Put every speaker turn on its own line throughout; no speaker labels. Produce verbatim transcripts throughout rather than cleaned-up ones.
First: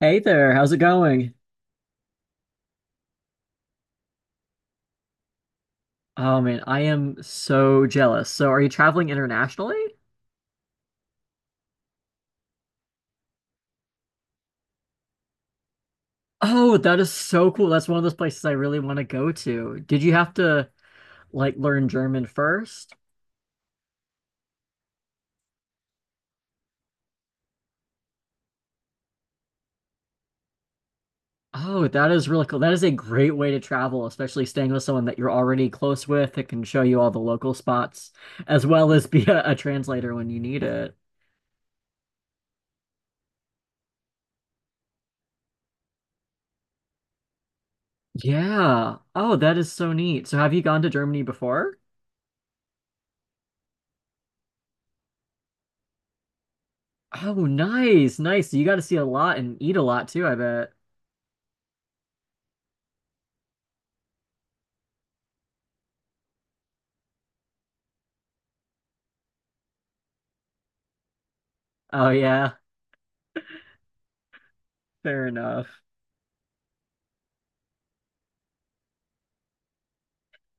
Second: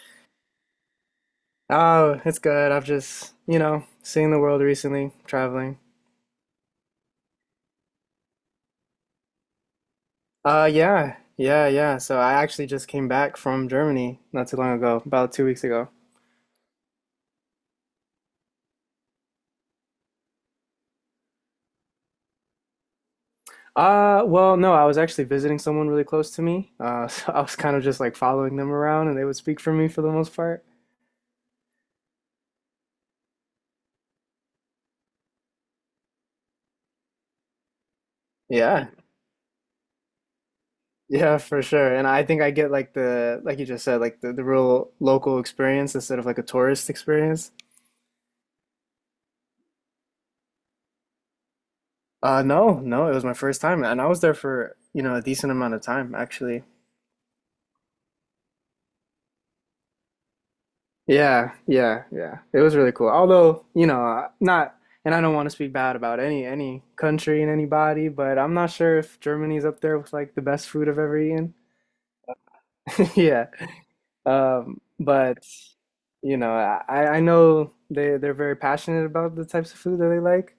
Hey there, how's it going?
Oh, it's good. I've just, you know, seen the world recently, traveling.
Oh man, I am so jealous. So, are you traveling internationally?
Uh, yeah, yeah, yeah. So I actually just came back from Germany not too long ago, about two weeks ago.
Oh, that is so cool. That's one of those places I really want to go to. Did you have to like learn German first?
Uh, well, no, I was actually visiting someone really close to me. Uh, so I was kind of just like following them around and they would speak for me for the most part.
Oh, that is really cool. That is a great way to travel, especially staying with someone that you're already close with that can show you all the local spots, as
Yeah,
well as be a, a translator when you need it.
yeah, for sure. And I think I get like the, like you just said, like the, the real local experience instead of like a tourist experience.
Yeah. Oh, that is so neat. So, have you gone to Germany before?
Uh, no, no, it was my first time and I was there for, you know, a decent amount of time actually.
Oh, nice, nice. You got to see a lot and eat a lot too, I bet.
Yeah, yeah, yeah. It was really cool. Although, you know, uh, not, and I don't want to speak bad about any any country and anybody, but I'm not sure if Germany's up there with like the best food I've ever eaten.
Oh yeah,
Yeah. Um,
fair
but
enough.
you know, I I know they they're very passionate about the types of food that they like.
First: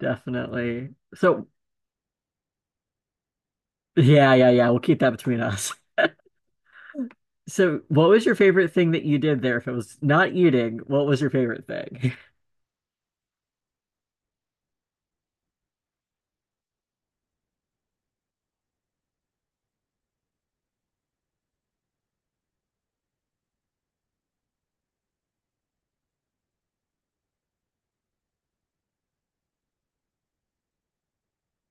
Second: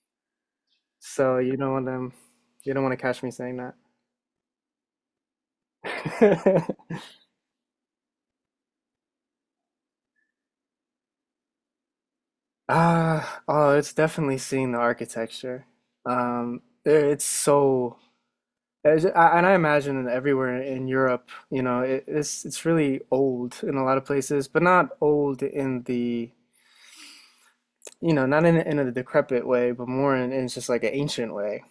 Definitely.
So
So
you don't want them, you don't want to catch me saying that.
yeah, yeah, yeah, we'll keep that between us. So what was your favorite thing that you did there? If it was not eating, what was your favorite thing?
Ah, oh, it's definitely seeing the architecture. Um, there- it's so As- I- And I imagine everywhere in Europe, you know, it, it's it's really old in a lot of places, but not old in the, you know, not in in a decrepit way, but more in, in just like an ancient way.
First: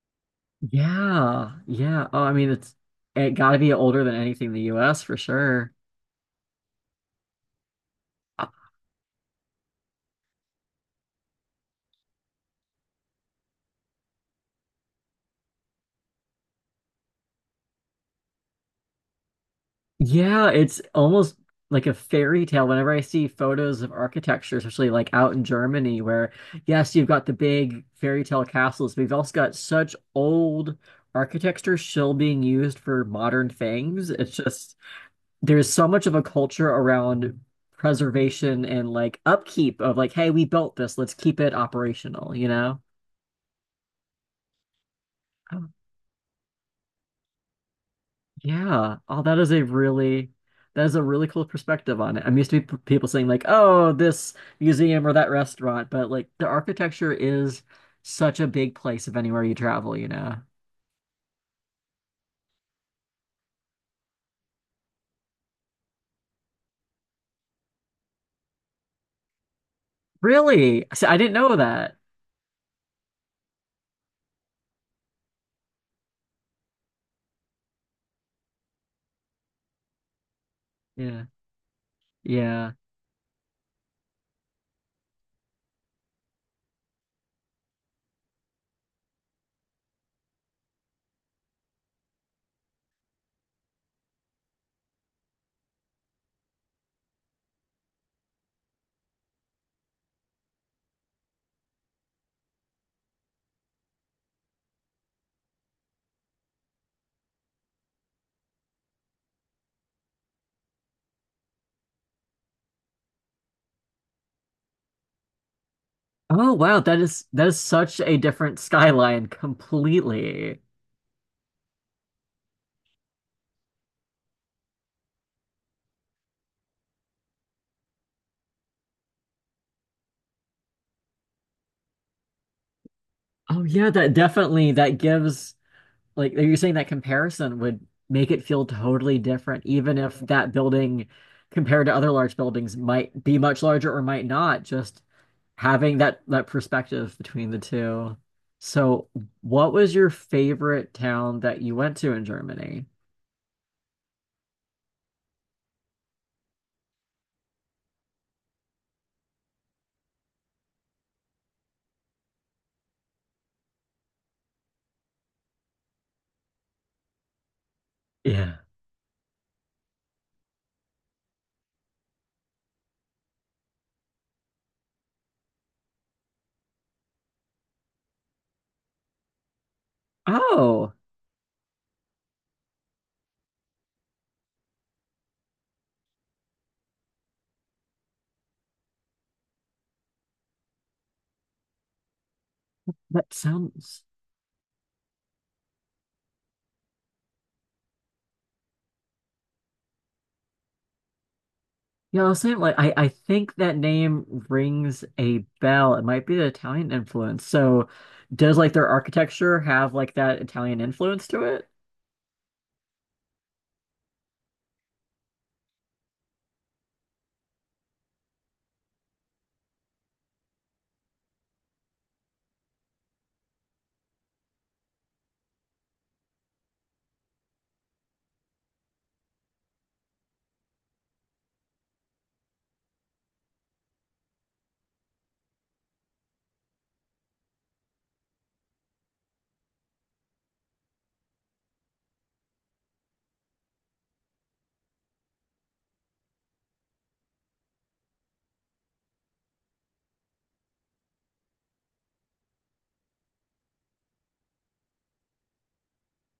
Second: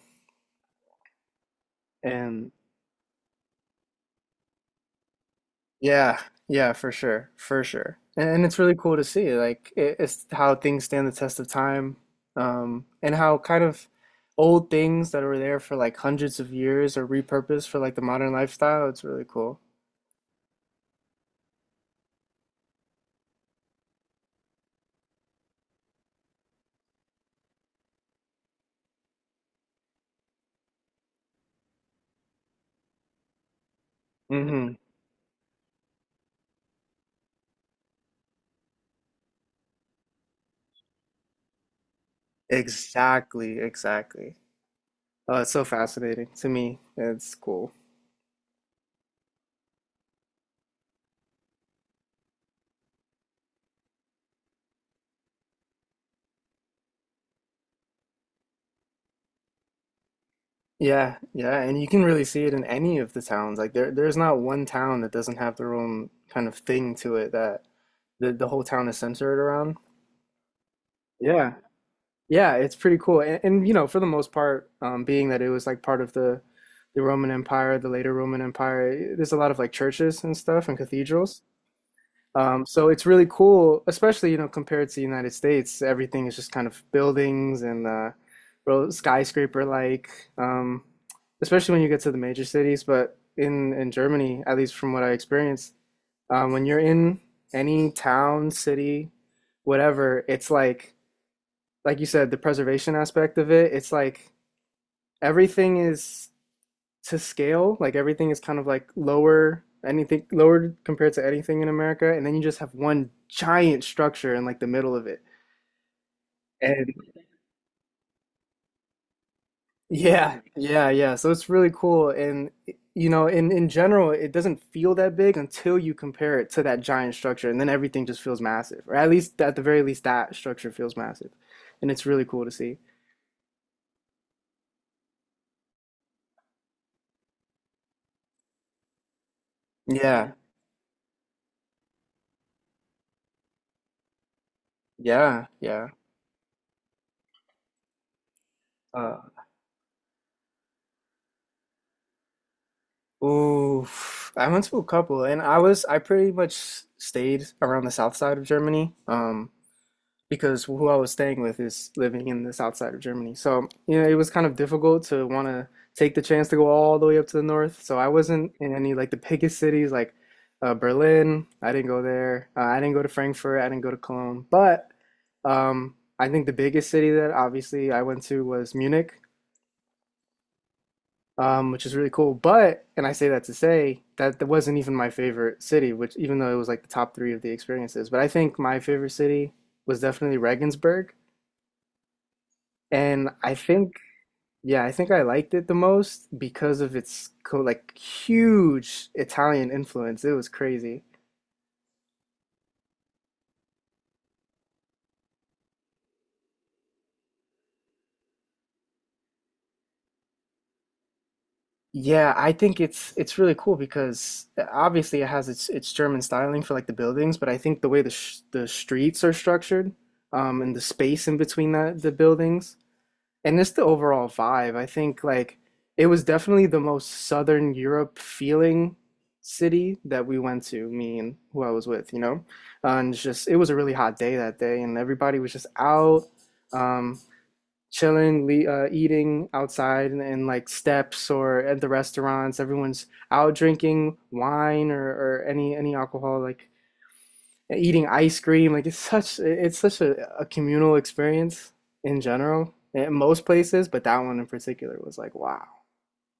Yeah, yeah. Oh, I mean,
And
it's it got to be older than anything in the U S for sure.
Yeah, yeah, for sure, for sure. And, and it's really cool to see, like it, it's how things stand the test of time, um, and how kind of old things that were there for like hundreds of years are repurposed for like the modern lifestyle. It's really cool.
Yeah, it's almost like a fairy tale whenever I see photos of architecture, especially like out in Germany, where yes, you've got the big fairy tale castles, but you've also got such old architecture still being used for modern things. It's
hmm
just there's so much of a culture around preservation and like upkeep of like, hey, we built this, let's keep it operational, you know?
Exactly, exactly. Oh, it's so fascinating to me. It's cool.
Yeah. Oh, that is a really that is a really cool perspective on it. I'm used to p- people saying like, "Oh, this museum or that restaurant," but like the architecture is such a big place of anywhere you travel, you know.
Yeah, yeah, and you can really see it in any of the towns. Like there there's not one town that doesn't have their own kind of thing to it that the the whole town is centered around.
Really? See, I didn't
Yeah.
know that.
Yeah, it's pretty cool. And, and you know, for the most part, um, being that it was like part of the the Roman Empire, the later Roman Empire, there's a lot of like churches and stuff and
Yeah.
cathedrals. Um,
Yeah.
so it's really cool, especially, you know, compared to the United States, everything is just kind of buildings and uh, real skyscraper like, um, especially when you get to the major cities. But in in Germany, at least from what I experienced, um, when you're in any town, city, whatever, it's like like you said, the preservation aspect of it, it's like everything is to scale. Like everything is kind of like lower, anything lower compared to anything in America, and then you just have one giant structure in like the middle of it.
Oh, wow,
And
that is that is such a different skyline
Yeah,
completely.
yeah, yeah. So it's really cool. And you know, in in general, it doesn't feel that big until you compare it to that giant structure, and then everything just feels massive. Or at least at the very least, that structure feels massive, and it's really cool to see.
Oh yeah, that definitely that gives like, are you saying that comparison would make it feel totally different, even if
Yeah,
that building compared to other large buildings might be much larger or might not, just
yeah, yeah.
having that that perspective between the two. So,
Uh,
what was your favorite town that you went to in Germany?
Ooh, I went to a couple, and I was I pretty much stayed around the south side of Germany, um, because who I was staying with is living in the south side of Germany. So, you know, it was kind of difficult to want to take the chance to go all the way up to the north. So I wasn't
Yeah.
in any like the biggest cities like uh, Berlin. I didn't go there. Uh, I didn't go to Frankfurt. I didn't go to Cologne. But um, I think the biggest city that obviously I went to was Munich
Oh,
um, which is really cool. But, and I say that to say that that wasn't even my favorite city, which even though it was like the top three of the experiences, but I think my favorite city was definitely Regensburg, and
that
I think
sounds
yeah, I think I liked it the most because of its co like huge Italian influence. It was crazy.
yeah, I was saying like I, I think that name rings a bell. It might be the Italian influence. So does like their architecture have like that Italian influence to it?
Yeah, I think it's it's really cool because uh, obviously it has its its German styling for like the buildings, but I think the way the sh the streets are structured, um, and the space in between the the buildings and it's the overall vibe. I think like it was definitely the most Southern Europe feeling city that we went to, me and who I was with, you know? Uh, and it's just, it was a really hot day that day, and everybody was just out, um, chilling, le uh, eating outside and, and like steps or at the restaurants. Everyone's out drinking wine or, or any any alcohol, like eating ice cream. Like it's such it's such a, a communal experience in general in most places, but that one in particular was like, wow.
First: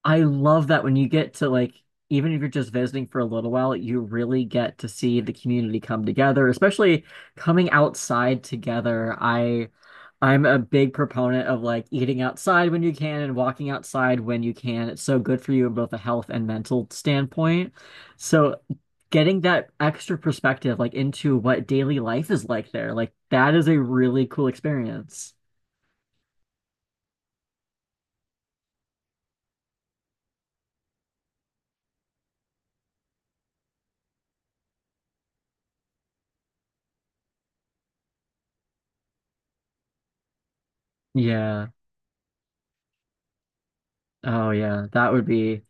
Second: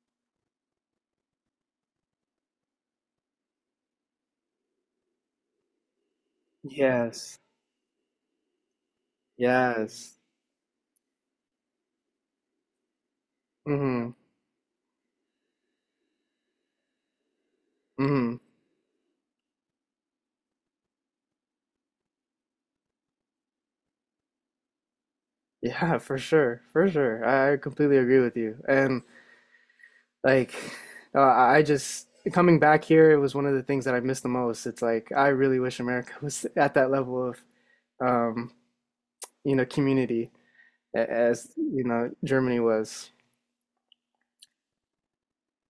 I love that when you get to like, even if you're just visiting for a little while, you really get to see the community come together, especially
Yes.
coming outside together. I
Yes.
I'm a big proponent of like eating outside when you can and walking
Mm-hmm.
outside when you can. It's so good for you in both a health and mental standpoint.
Mm-hmm.
So getting that extra perspective like into what daily life is like there, like that is a really cool experience.
Yeah, for sure. For sure. I I completely agree with you. And like uh, I just Coming back here, it was one of the things that I missed the most. It's like I really wish America was at that level of um, you know, community a- as,
Yeah.
you know, Germany was.
Oh yeah, that would be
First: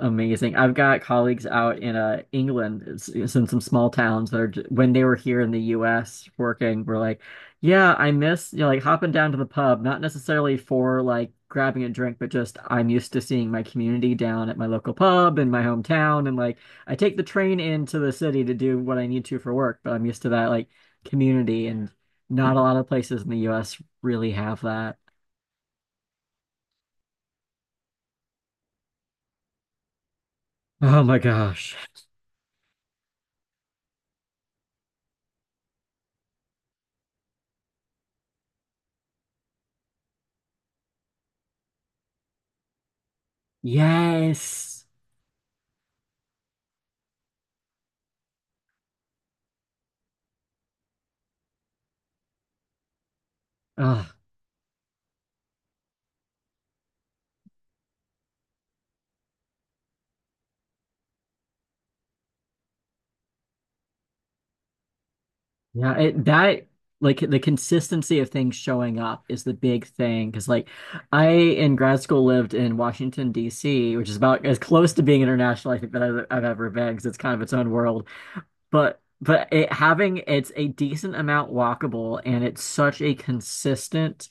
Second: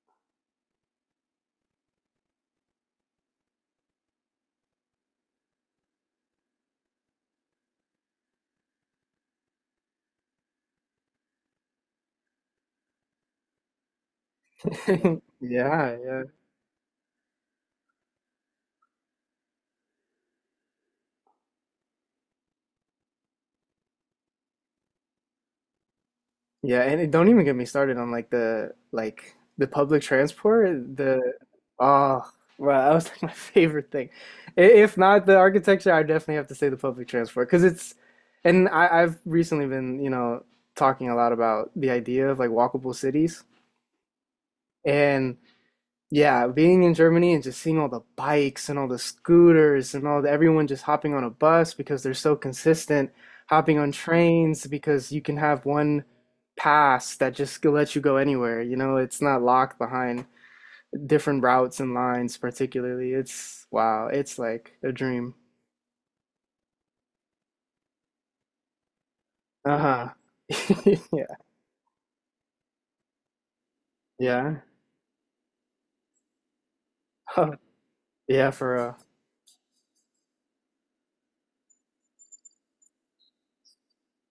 amazing. I've got colleagues out in uh, England. it's, it's in some small towns that are j when they were here in the U S working, were like, yeah, I miss you know, like hopping down to the pub, not necessarily for like grabbing a drink, but just I'm used to seeing my community down at my local pub in my
Yeah, yeah.
hometown, and like I take the train into the city to do what I need to for work, but I'm used to that like community, and not a lot of places in the U S really have that.
Yeah, and it, don't even get me started on like the like the public transport.
Oh my
The
gosh.
oh, well, that was like my favorite thing. I- If not the architecture, I definitely have to say the public transport because it's, and I, I've recently been, you know, talking a lot about the idea of like walkable cities.
Yes.
And. Yeah, being in Germany and just seeing all the bikes and all the scooters and all the everyone just hopping on a bus because they're so consistent, hopping on
Ugh.
trains because you can have one pass that just lets you go anywhere. You know, it's not locked behind different routes and lines, particularly. It's wow, it's like a dream.
Yeah, it, that like the consistency of things showing up is the big
Uh-huh.
thing. Because like I
Yeah.
in grad school lived in Washington, D C, which is about as
Yeah.
close to being international I think that I've, I've ever been because it's kind of its own world.
Yeah, for
But but it having it's a decent amount walkable and it's such a consistent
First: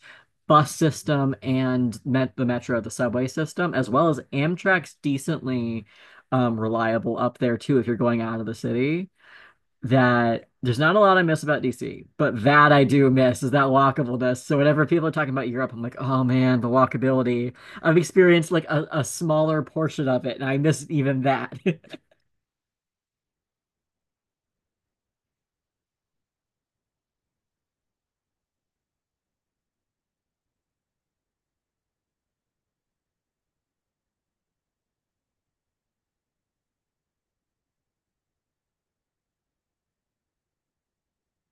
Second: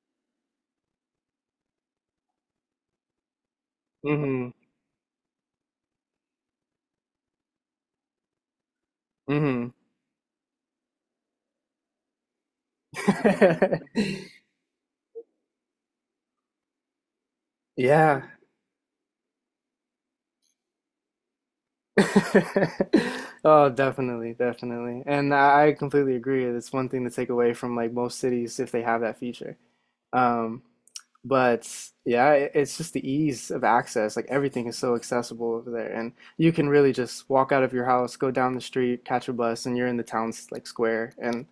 bus system and met the metro, the subway system, as well as
real.
Amtrak's decently um, reliable up there too if you're going out of the city
Mm-hmm.
that there's not a lot I miss about D C, but that I do miss is that
Mm-hmm.
walkableness. So whenever people are talking about Europe, I'm like, oh man, the walkability. I've
Yeah.
experienced like a, a smaller portion of it, and I miss even that.
Oh, definitely, definitely. And I I completely agree. It's one thing to take away from like most cities if they have that feature. Um, but yeah, it, it's just the ease of access. Like everything is so accessible over there, and you can really just walk out of your house, go down the street, catch a bus, and you're in the town's like square. And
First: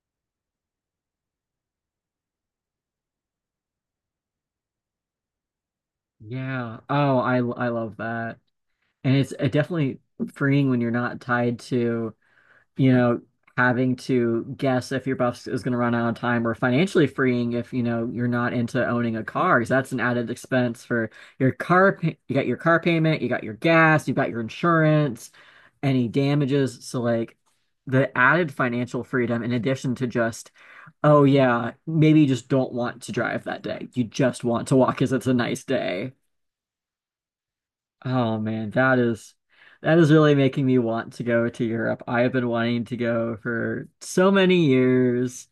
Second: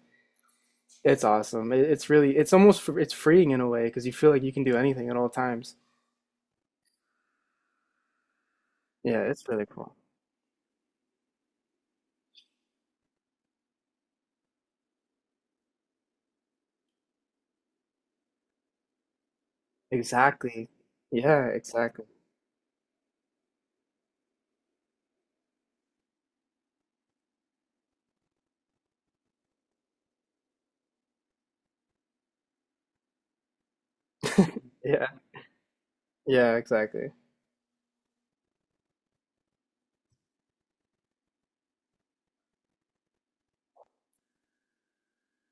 it's awesome. It, it's really, it's almost, fr- it's freeing in a way because you feel like you can do anything at all times.
Yeah. Oh, I I love that. And
Yeah,
it's uh,
it's really cool.
definitely freeing when you're not tied to you know, having to guess if your buff is going to run out of time or financially freeing if, you know, you're not into owning a car because that's an added
Exactly.
expense for
Yeah,
your car.
exactly.
pa- You got your car payment, you got your gas, you got your insurance, any damages. So, like, the added financial freedom in addition to just, oh, yeah, maybe you just don't want to drive that day. You just want to walk
Yeah,
because it's a nice day.
yeah, exactly.
Oh man, that is that is really making me want to go to Europe. I have been wanting to go for so many years.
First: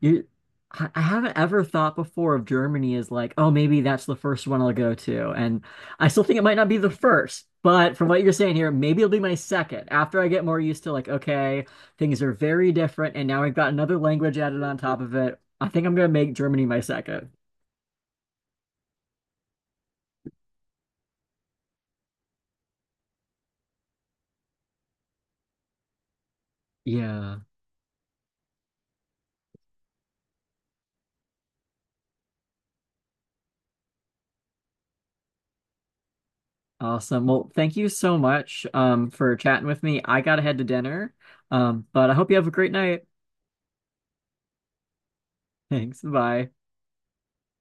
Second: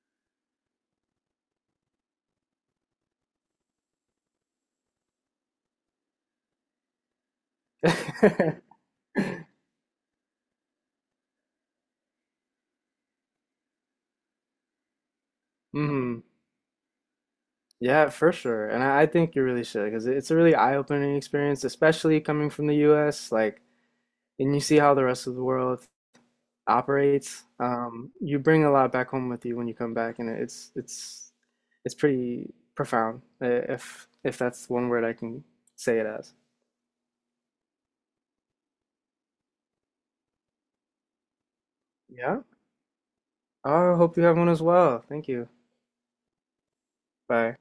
You, I I haven't ever thought before of Germany as like, oh, maybe that's the first one I'll go to. And I still think it might not be the first, but from what you're saying here, maybe it'll be my second after I get more used to like, okay, things are very different, and now I've got another language added on top of it. I think I'm gonna
hmm
make Germany my second.
Yeah, for sure. And I, I think you really should because it's a really eye-opening experience, especially coming from the U S. Like, and you see how the rest of the world
Yeah.
operates. Um, you bring a lot back home with you when you come back, and it's it's it's pretty profound, uh, if if that's one word I can say it as.
Awesome. Well, thank you so much um, for chatting with me. I gotta head to dinner, um, but I hope you
Yeah.
have a great night.
I hope you have one as well. Thank you.
Thanks. Bye.
Bye.